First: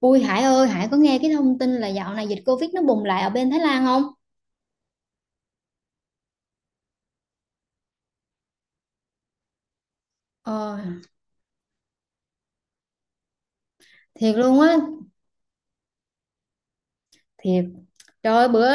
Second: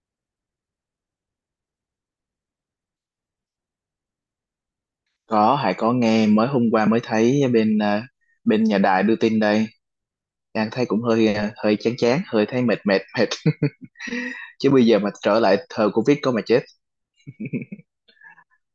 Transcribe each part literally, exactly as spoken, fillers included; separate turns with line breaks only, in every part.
Ui Hải ơi, Hải có nghe cái thông tin là dạo này dịch Covid nó bùng lại ở bên Thái Lan không?
Có, Hải có nghe. Mới hôm qua mới thấy bên ờ, bên nhà đài đưa tin đây. Đang
Ờ,
thấy cũng hơi ờ, hơi chán chán, hơi thấy mệt mệt mệt.
thiệt luôn
Chứ
á,
bây giờ mà trở lại thời Covid có mà chết.
thiệt. Trời ơi, bữa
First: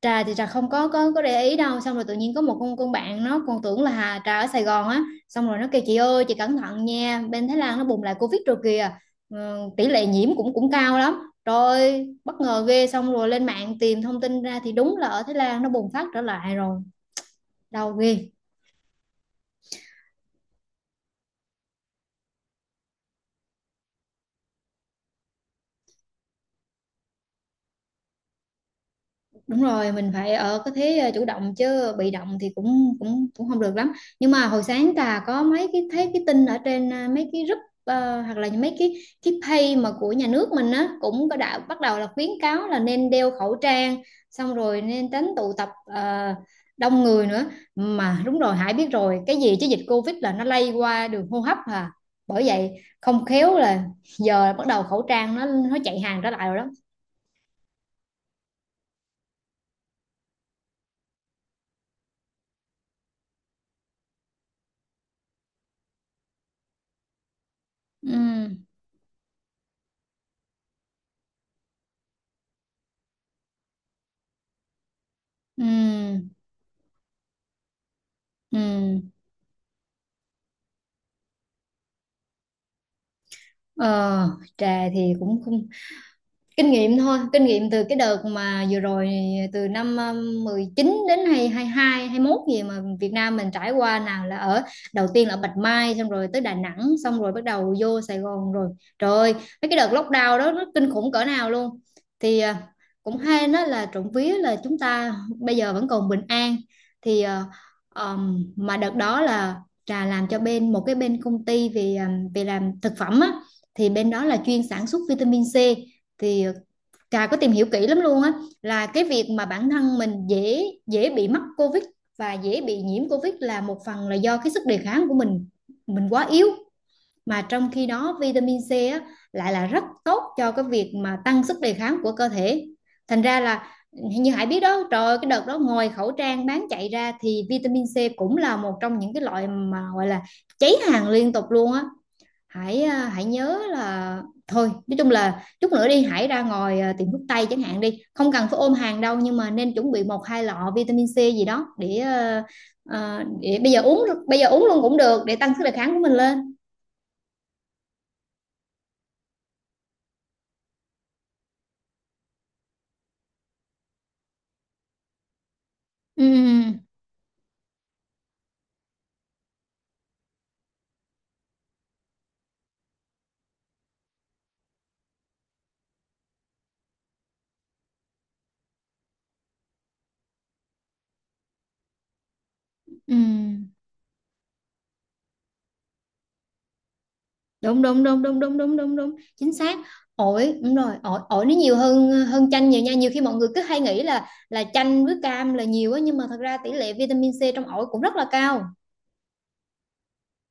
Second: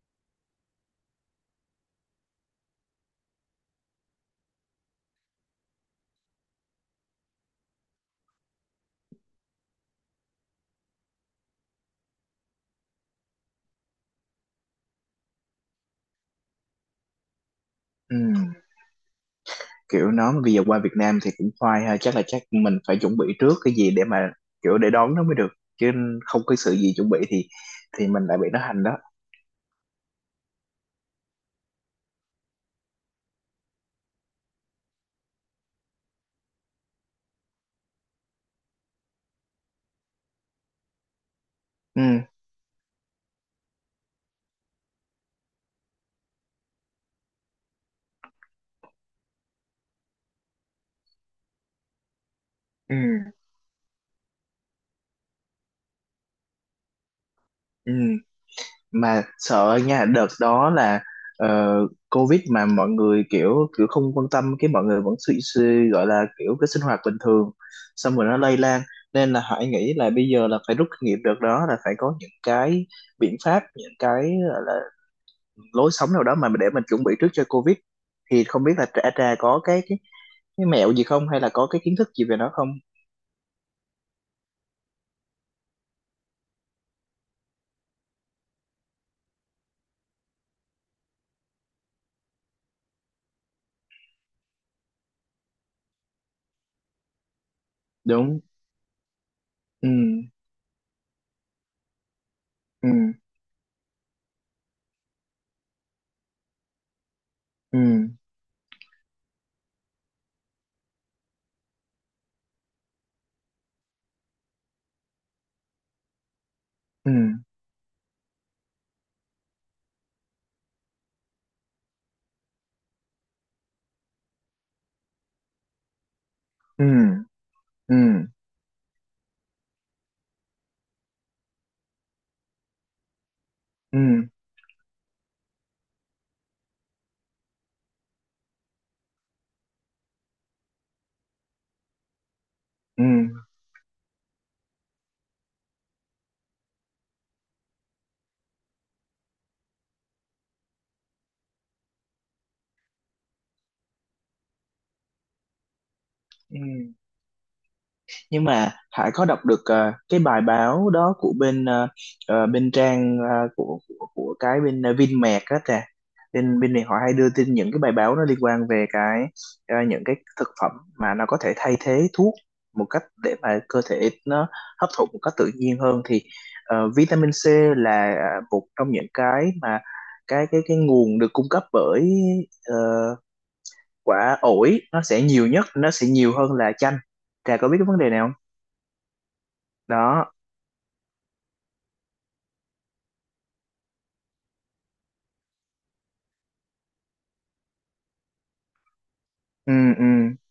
Trà thì Trà không có có có để ý đâu, xong rồi tự nhiên có một con con bạn nó còn tưởng là Hà Trà ở Sài Gòn á, xong rồi nó kêu chị ơi, chị cẩn thận nha, bên Thái Lan nó bùng lại Covid rồi kìa. Ờ, tỷ lệ nhiễm cũng cũng cao lắm. Rồi, bất ngờ ghê, xong rồi lên mạng tìm thông tin ra thì đúng là ở Thái Lan nó bùng phát trở lại rồi. Đau ghê.
Ừm, Kiểu nó bây giờ qua Việt Nam thì cũng khoai ha, chắc là chắc mình phải chuẩn bị trước cái gì để mà kiểu để đón nó mới được. Chứ không có sự gì chuẩn bị thì thì mình lại bị nó hành đó.
Đúng rồi, mình phải ở cái thế ờ, chủ động chứ bị động thì cũng cũng cũng không được lắm. Nhưng mà hồi sáng Trà có mấy cái thấy cái tin ở trên ờ, mấy cái group, ờ, hoặc là mấy cái cái page mà của nhà nước mình á cũng có, đã bắt đầu là
Ừ,
khuyến cáo là nên đeo khẩu trang, xong rồi nên tránh tụ tập ờ, đông người nữa. Mà đúng rồi, Hải biết rồi, cái gì chứ dịch Covid là nó lây qua đường hô hấp à. Bởi vậy
ừ,
không khéo là giờ bắt đầu khẩu trang nó nó chạy hàng trở lại rồi đó.
ừ. Mà sợ nha, đợt đó là ờ, Covid mà mọi người kiểu kiểu không quan tâm, cái mọi người vẫn suy, suy gọi là kiểu cái sinh hoạt bình thường, xong rồi nó
Ừ.
lây lan, nên là Hải nghĩ là bây giờ là phải rút kinh nghiệm đợt đó, là phải có những cái biện pháp, những cái gọi là lối sống nào
Ừ.
đó mà để mình chuẩn bị trước cho Covid. Thì không biết là
Ừ.
Trà Trà có cái cái, cái mẹo gì không, hay là có cái kiến thức gì về nó không?
Ờ, trà thì cũng không kinh nghiệm thôi, kinh nghiệm từ cái đợt mà vừa rồi, từ năm um, mười chín đến hay hai hai hai mốt gì mà Việt Nam mình trải qua, nào là ở đầu tiên là Bạch Mai, xong rồi tới Đà Nẵng, xong rồi bắt đầu vô Sài
Đúng.
Gòn rồi. Trời ơi, mấy cái đợt
Ừ,
lockdown đó nó kinh khủng cỡ nào luôn, thì à,
ừ,
cũng hay nó là trộm vía là chúng ta bây giờ vẫn còn bình an, thì à,
ừ,
um, mà đợt đó là trà làm cho bên một cái bên công ty về um, về làm thực phẩm á, thì bên đó là chuyên sản xuất vitamin C, thì ờ,
ừ,
Trà có tìm hiểu kỹ lắm luôn á, là cái việc mà bản thân mình dễ dễ bị mắc COVID và dễ bị nhiễm COVID là một phần là do cái sức đề kháng của mình mình quá yếu,
ừ,
mà trong khi
ừ,
đó vitamin C á, lại là rất tốt cho cái việc mà tăng sức đề kháng của cơ thể. Thành ra là
ừ,
như Hải biết đó, trời ơi, cái đợt đó ngoài khẩu trang bán chạy ra thì vitamin C cũng là một trong những cái loại mà gọi là cháy hàng liên tục luôn á. hãy
ừ,
à, hãy nhớ là, thôi nói chung là chút nữa đi hãy ra ngoài à, tiệm thuốc tây chẳng hạn đi, không cần phải ôm hàng đâu nhưng mà nên chuẩn bị một hai lọ vitamin C gì đó để à, à, để bây giờ uống, bây giờ uống luôn cũng được, để tăng sức đề kháng của mình lên.
ừ, ừ. Nhưng mà Hải có đọc được ờ, cái bài báo đó của bên ờ, ờ, bên trang ờ, của, của của cái bên ờ, Vinmec đó kìa.
Ừ,
Bên bên này họ hay đưa tin những cái bài báo nó liên quan về cái ờ, những cái thực phẩm mà nó có thể thay thế thuốc, một cách để mà cơ thể nó hấp thụ một cách tự nhiên hơn. Thì ờ, vitamin C là ờ, một trong những cái mà cái cái cái nguồn được cung cấp bởi ờ,
ừ.
quả ổi, nó sẽ nhiều nhất, nó sẽ nhiều hơn là chanh. Trà có biết
Đúng,
cái vấn
đúng,
đề này
đúng,
không?
đúng, đúng, đúng, đúng, đúng, chính xác.
Đó.
Ổi, đúng rồi, ổi ổi nó nhiều hơn hơn chanh nhiều nha, nhiều khi mọi người cứ hay nghĩ là là chanh với cam là nhiều á, nhưng mà thật ra tỷ lệ vitamin C trong ổi cũng rất là cao.
Ừ, ừ.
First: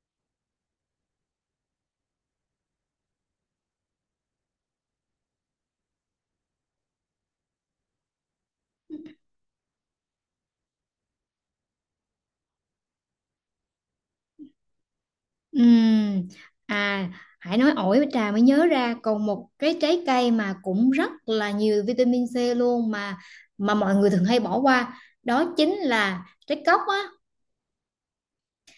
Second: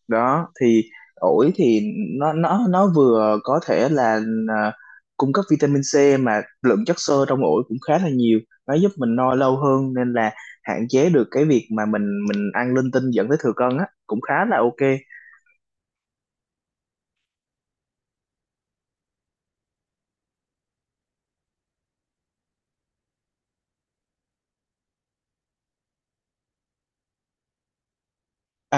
Đó thì ổi thì nó nó nó vừa có thể là à, cung cấp vitamin C, mà lượng chất xơ trong ổi cũng khá là nhiều, nó giúp mình no lâu hơn, nên là hạn chế được cái việc mà mình mình ăn linh tinh dẫn tới thừa cân á, cũng khá là ok.
Ừm. À, Hải nói ổi với trà mới nhớ ra còn một cái trái cây mà cũng rất là nhiều vitamin C luôn, mà mà mọi người thường hay bỏ qua, đó chính là trái cóc á.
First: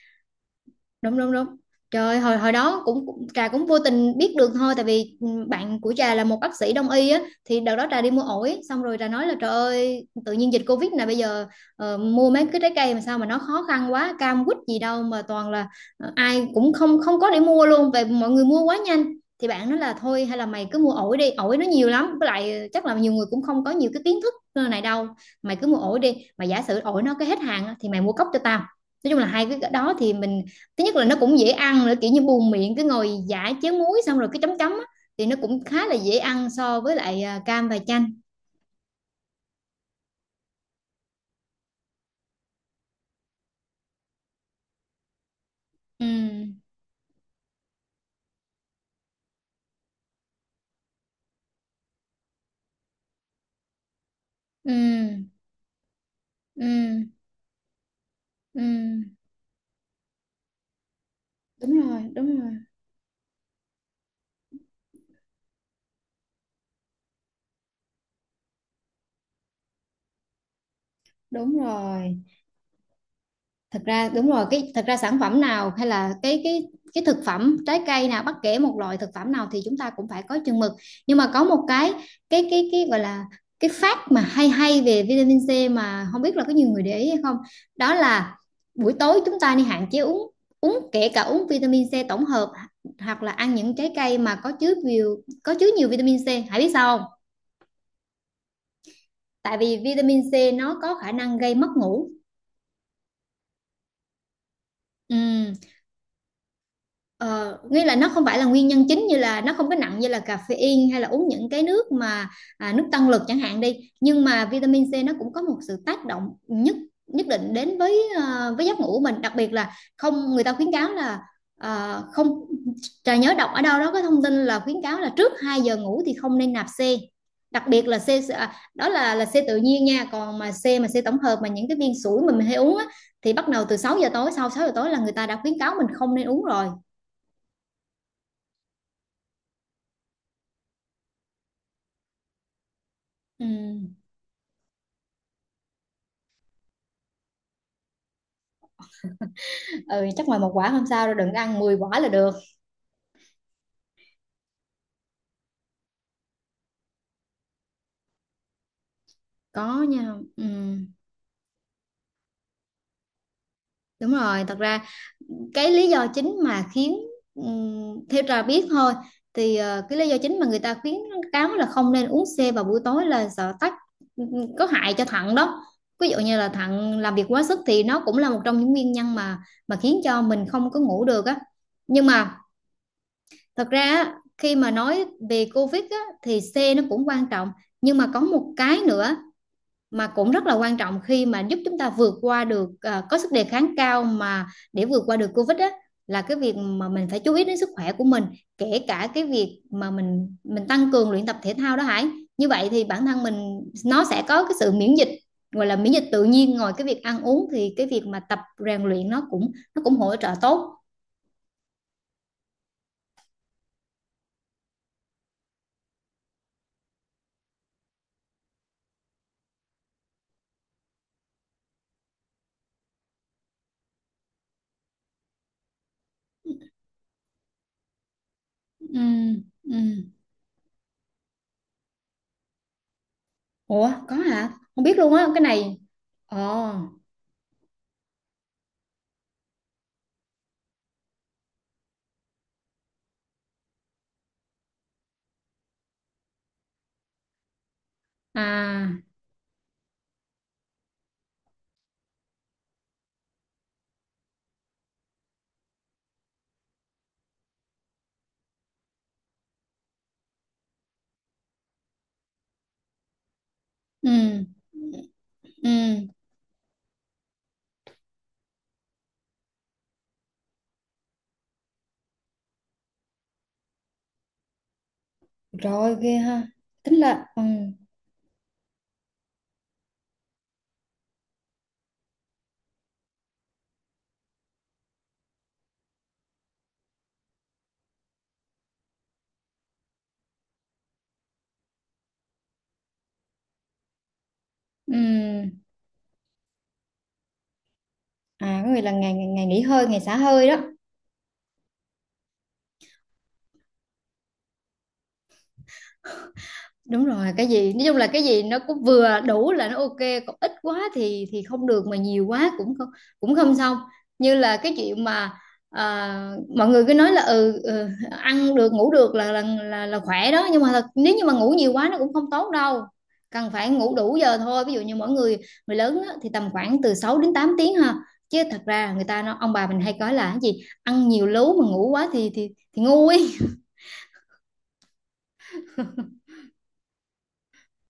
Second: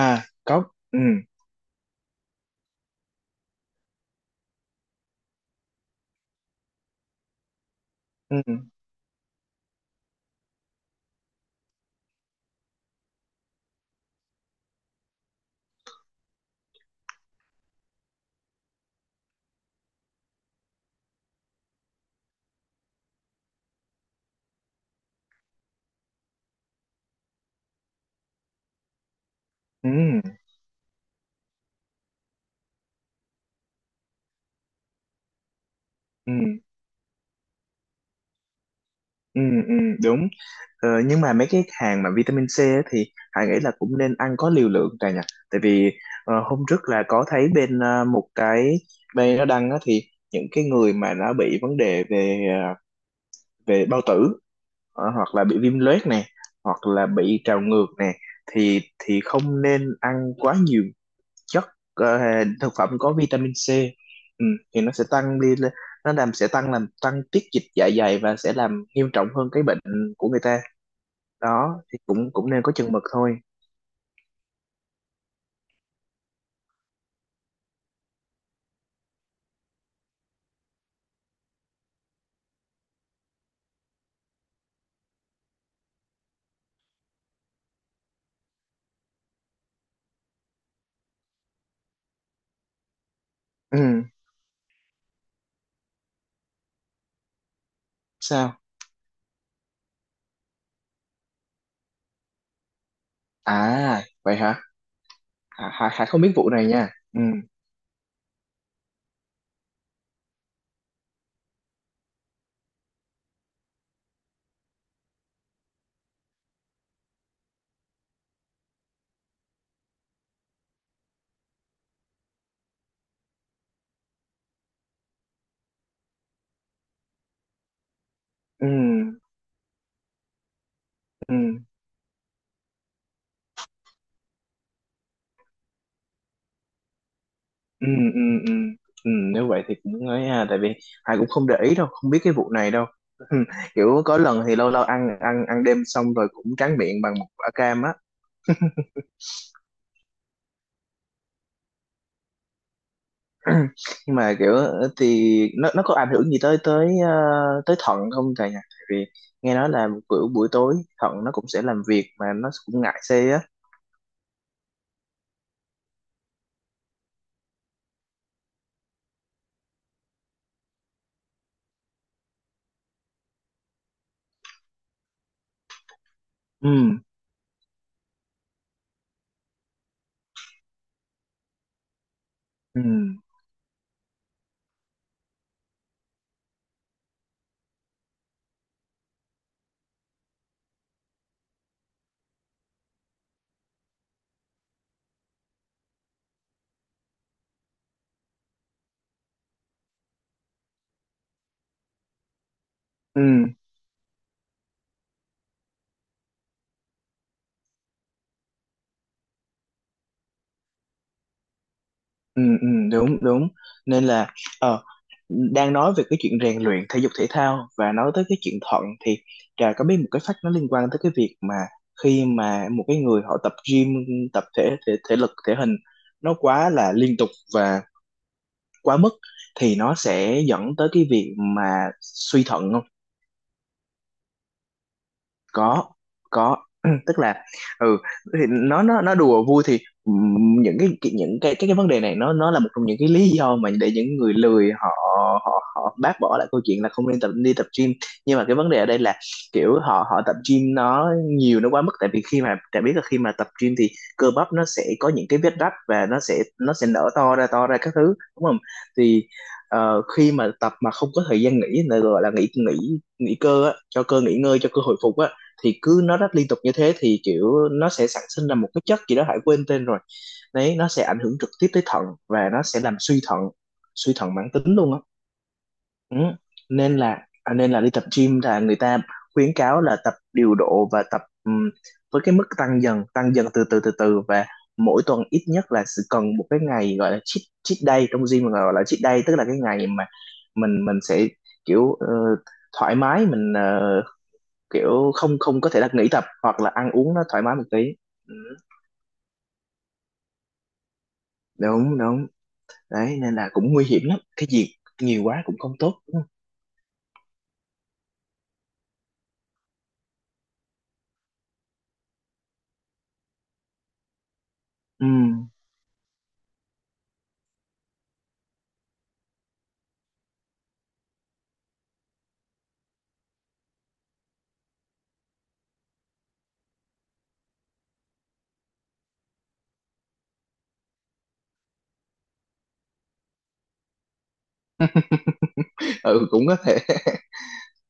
À, có. Ừ,
Đúng, đúng, đúng. Trời ơi, hồi hồi đó cũng cũng- trà cũng vô tình biết được thôi, tại vì ừ, bạn của trà là một bác sĩ đông y á, thì đợt đó trà đi mua
ừ, ừ,
ổi xong rồi trà nói là trời ơi, tự nhiên dịch covid này bây giờ ờ, mua mấy cái trái cây mà sao mà nó khó khăn quá, cam quýt gì đâu mà toàn là ờ, ai cũng không không có để mua luôn, về mọi người mua quá nhanh. Thì bạn nói là thôi, hay là mày cứ mua ổi đi, ổi nó nhiều lắm, với lại ờ, chắc là nhiều người cũng không có nhiều cái kiến thức này đâu, mày cứ mua ổi đi, mà giả sử ổi nó cái hết hàng á, thì mày mua cốc cho tao. Nói chung là hai cái đó thì mình, thứ nhất là nó cũng dễ ăn nữa, kiểu như buồn miệng cứ ngồi giải chén muối xong rồi cái chấm chấm á, thì nó cũng khá là dễ
ừ,
ăn
ừ,
so với lại à, cam và chanh.
ừ, ừ. Đúng. Ờ, nhưng mà mấy cái hàng mà vitamin C á thì Hải nghĩ là cũng nên ăn có liều lượng cả nhỉ. Tại vì
Ừ,
ờ, hôm trước là có thấy bên ờ, một cái bên nó đăng á, thì những cái người mà đã bị vấn đề về ờ, về bao tử, ờ,
ừ,
hoặc là bị viêm loét nè, hoặc
ừ,
là bị trào ngược nè, thì
ừ,
thì không nên ăn quá nhiều chất
đúng rồi,
ờ,
đúng rồi,
thực phẩm có vitamin C. Ừ, thì nó sẽ tăng đi lên. Nó làm sẽ tăng làm tăng tiết dịch dạ dày và sẽ làm nghiêm trọng hơn cái bệnh của người ta.
đúng
Đó thì
rồi.
cũng cũng nên có chừng mực thôi.
Thật ra đúng rồi, cái thật ra sản phẩm nào, hay là cái cái cái thực phẩm trái cây nào, bất kể một loại thực phẩm nào thì chúng ta cũng phải có chừng mực, nhưng mà có một cái cái cái cái gọi là cái fact mà hay hay về vitamin C mà không biết là có nhiều người để ý hay không, đó là buổi tối chúng ta nên hạn chế uống uống kể cả uống vitamin C tổng hợp hoặc là ăn những trái
Ừ.
cây mà có chứa nhiều có chứa nhiều vitamin C. Hãy biết sao không?
Sao?
Tại vì vitamin C nó có khả năng gây mất ngủ.
À, vậy hả?
Ừm.
Hà, Hà, Hà không biết vụ này nha. Ừ,
Ờ, nghĩa là nó không phải là nguyên nhân chính, như là nó không có nặng như là caffeine hay là uống những cái nước mà à, nước tăng lực chẳng hạn đi, nhưng mà vitamin C nó cũng có một sự tác động nhất nhất định đến với à, với giấc ngủ của mình, đặc biệt là không, người ta khuyến cáo là à, không, trà nhớ đọc ở đâu đó có thông tin là khuyến cáo là trước hai giờ ngủ thì không nên nạp C, đặc biệt là C, à,
ừ,
đó là là C tự nhiên nha, còn mà C mà C tổng hợp mà
ừ,
những cái viên sủi mà mình hay uống á, thì bắt đầu từ sáu giờ tối, sau sáu giờ tối là người ta đã khuyến cáo mình không nên uống rồi.
ừ, ừ, ừ, ừ, nếu vậy thì cũng ấy ha. Tại vì Hà cũng không để ý đâu, không biết cái vụ này đâu. Ừ.
Ừ.
Kiểu có lần thì lâu lâu ăn ăn ăn đêm xong rồi cũng tráng miệng bằng một quả cam á.
Ừ, chắc ngoài một quả không sao đâu, đừng có ăn mười quả là được.
Nhưng mà kiểu thì nó nó có ảnh hưởng gì tới tới ờ, tới thận không thầy nhỉ? Tại vì nghe nói
Có
là
nha.
kiểu
Ừ.
buổi tối thận nó cũng sẽ làm việc, mà nó cũng ngại xê á.
Đúng rồi, thật ra cái lý do chính mà khiến, ừ, theo trà biết thôi, thì ờ, cái lý do chính mà người ta khuyến cáo là không nên uống C vào buổi tối là sợ tắc, ừm, có hại cho thận đó. Ví dụ như là
Ừ,
thận làm việc quá sức thì nó cũng là một trong những nguyên nhân mà mà khiến cho mình không có ngủ được á. Nhưng mà
ừ,
thật ra á, khi mà nói về COVID á, thì C nó cũng quan trọng, nhưng mà có một cái nữa mà cũng rất là quan trọng khi mà giúp chúng ta vượt qua được, à, có sức đề kháng cao mà để vượt qua được Covid á, là cái việc mà mình phải chú ý đến sức khỏe của mình, kể cả cái việc mà mình mình tăng cường luyện tập thể thao đó Hải. Như vậy thì bản thân mình
ừ,
nó sẽ có cái sự miễn dịch, gọi là miễn dịch tự nhiên, ngoài cái việc ăn uống thì cái việc mà tập rèn luyện nó cũng nó cũng hỗ trợ tốt.
ừ, ừ. Đúng, đúng. Nên là ờ đang nói về cái chuyện rèn luyện thể dục thể thao và nói tới cái chuyện thận thì Trà có biết một cái fact nó liên quan tới cái việc mà khi mà một cái người họ tập gym, tập thể thể, thể lực thể hình nó quá là liên tục và quá
Ừ,
mức
ừ.
thì nó sẽ dẫn tới cái việc mà suy thận không?
Ủa, có hả? Không biết luôn á cái này.
Có,
Ồ.
có. Tức là ừ, thì nó nó nó đùa vui thì ừm, những cái cái- những cái cái cái vấn đề này nó nó là một trong những cái lý do mà để những người lười họ họ họ bác bỏ lại câu chuyện là không nên tập, đi tập gym. Nhưng mà cái vấn đề ở đây
À.
là kiểu họ họ tập gym nó nhiều, nó quá mức, tại vì khi mà đã biết là khi mà tập gym thì cơ bắp nó sẽ có những cái vết rách và nó sẽ nó sẽ nở to ra to ra các thứ, đúng không? Thì ờ, khi mà tập mà không có thời gian nghỉ, là gọi là nghỉ nghỉ nghỉ cơ á, cho cơ nghỉ
Ừ,
ngơi, cho cơ hồi phục á, thì cứ
ừ.
nó rất liên tục như thế thì kiểu nó sẽ sản sinh ra một cái chất gì đó Hải quên tên rồi, đấy, nó sẽ ảnh hưởng trực tiếp tới thận và nó sẽ làm suy thận, suy thận mãn tính luôn á.
Rồi ghê
Ừ.
ha, tính
nên
là
là
ừ,
à, nên là đi tập gym là người ta khuyến cáo là tập điều độ và tập ừm, với cái mức tăng dần tăng dần từ từ từ từ, và mỗi tuần ít nhất là sẽ cần một cái ngày gọi là cheat, cheat day trong gym, mà gọi là cheat day tức là cái ngày mà mình mình sẽ kiểu ờ, thoải mái, mình ờ, kiểu không
ừ,
không có thể là nghỉ tập hoặc là ăn uống nó thoải mái một tí. Ừ,
à, có nghĩa là ngày ngày ngày nghỉ hơi, ngày xả hơi đó.
đúng, đúng. Đấy nên là cũng nguy hiểm lắm, cái gì nhiều quá cũng không tốt, đúng không?
Đúng rồi, cái gì nói chung là cái gì nó cũng vừa đủ là nó ok, còn ít quá thì thì không được, mà nhiều quá cũng không cũng không xong, như là cái chuyện
Ừ,
mà à, mọi người cứ nói là, ừ, ừ, ăn được ngủ được là là là, là khỏe đó, nhưng mà thật, nếu như mà ngủ nhiều quá nó cũng không tốt đâu, cần phải ngủ đủ giờ thôi, ví dụ như mỗi người, người lớn á, thì tầm khoảng từ sáu đến tám tiếng ha, chứ thật ra người ta, nó ông bà mình hay nói là cái gì ăn nhiều lú, mà ngủ quá thì thì thì ngu ấy.
ừ cũng có thể.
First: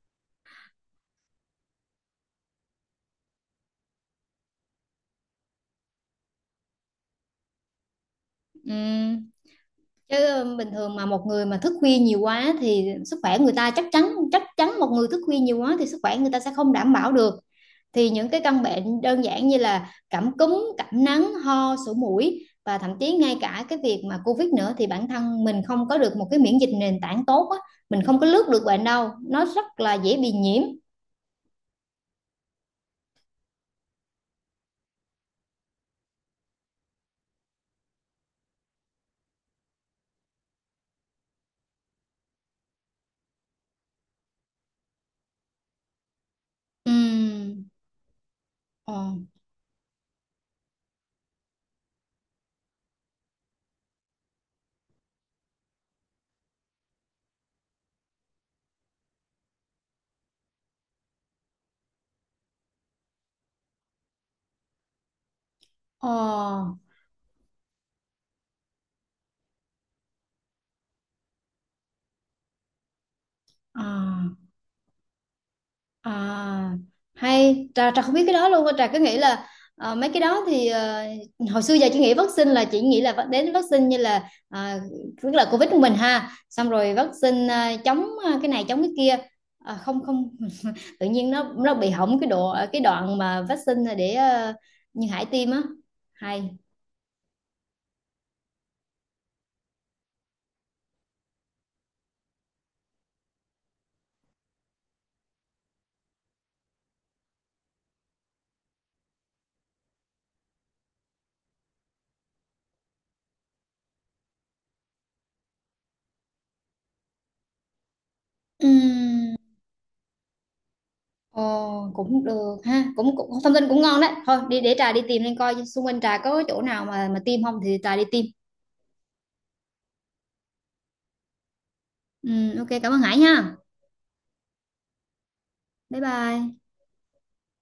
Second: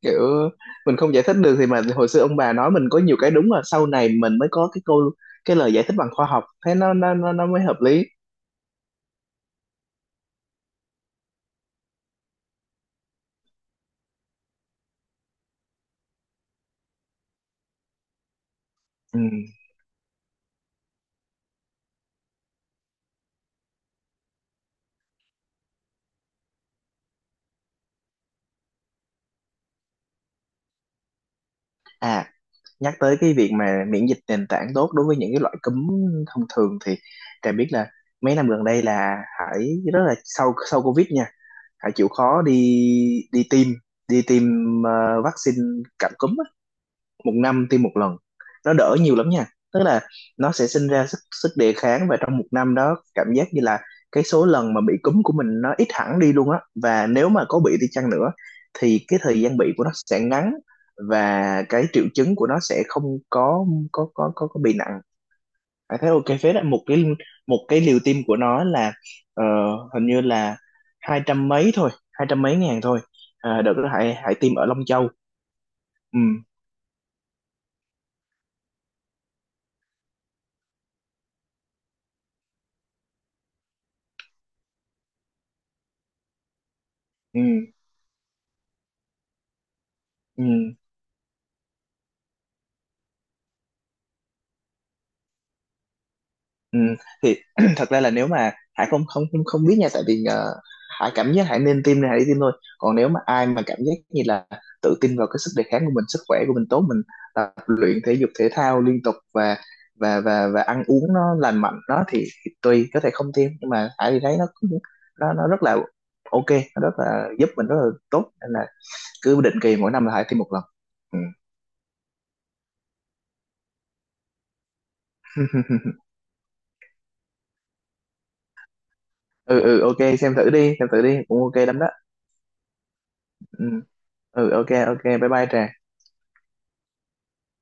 Kiểu mình không giải thích được thì mà hồi xưa ông bà nói mình có nhiều cái đúng, là sau này mình mới có cái câu, cái lời giải thích bằng khoa học, thế nó nó nó, nó mới hợp lý.
Ừ. Chứ ờ, bình thường mà một người mà thức khuya nhiều quá thì sức khỏe người ta chắc chắn, chắc chắn một người thức khuya nhiều quá thì sức khỏe người ta sẽ không đảm bảo được, thì những cái căn bệnh
Ừ.
đơn giản như là cảm cúm, cảm nắng, ho, sổ mũi, và thậm chí ngay cả cái việc mà Covid nữa, thì bản thân mình không có được một cái miễn dịch nền tảng tốt á, mình không có lướt được bệnh đâu, nó rất là dễ bị nhiễm.
À, nhắc tới cái việc mà miễn dịch nền tảng tốt đối với những cái loại cúm thông thường thì Trà biết là mấy năm gần đây là Hải rất là, sau sau Covid nha, hãy chịu khó đi đi tiêm đi tiêm ờ, vaccine cảm cúm á, một năm
Ừm.
tiêm một lần, nó đỡ
Ờ,
nhiều lắm nha. Tức là nó sẽ sinh ra sức sức đề kháng, và trong một năm đó cảm giác như là cái số lần mà bị cúm của mình nó ít hẳn đi luôn á, và nếu mà có bị đi chăng nữa thì cái thời gian bị của nó sẽ ngắn và cái triệu chứng của nó sẽ không có có có có, có bị nặng. À, thế ok phết đấy.
ờ,
Một cái một cái liều tiêm của nó là ờ, hình như là hai trăm mấy thôi hai trăm mấy ngàn thôi. À, đợt
ờ.
đó hãy hãy tiêm ở Long Châu. Ừ,
À, hay trà trà không biết cái đó luôn á. Trà cứ nghĩ là ờ, mấy cái đó thì ờ, hồi xưa giờ chị nghĩ vaccine là, chị nghĩ là vắc- đến vaccine như là à, tức là Covid của mình ha, xong rồi vaccine
ừ,
à, chống à, cái này chống cái kia. À, không không.
ừ.
Tự nhiên nó nó bị hỏng cái độ, cái đoạn mà vaccine để ờ, như Hải tiêm á, hay.
Ừ, thì thật ra là nếu mà Hải không không không không biết nha. Tại vì ờ, Hải cảm giác Hải nên tiêm thì Hải đi tiêm thôi. Còn nếu mà ai mà cảm giác như là tự tin vào cái sức đề kháng của mình, sức khỏe của mình tốt, mình tập luyện thể dục thể thao liên tục, và và và và ăn uống nó lành mạnh đó thì, thì tùy, có thể không tiêm. Nhưng mà Hải thì thấy nó cũng- nó nó rất là ok, nó rất là giúp mình rất là tốt, nên là
Ừm.
cứ định kỳ mỗi năm là Hải tiêm một lần. Ừ.
Ồ, cũng được ha, cũng, cũng thông tin cũng ngon đấy, thôi đi để trà đi tìm lên coi xung quanh trà có chỗ nào mà mà tiêm không, thì trà đi tiêm.
Ừ, ừ, ok xem thử đi xem thử đi, cũng ok lắm đó.
Ừ, ok, cảm ơn Hải ha.
Ừ. Ừ, ok, ok, bye bye Trà.
Bye bye.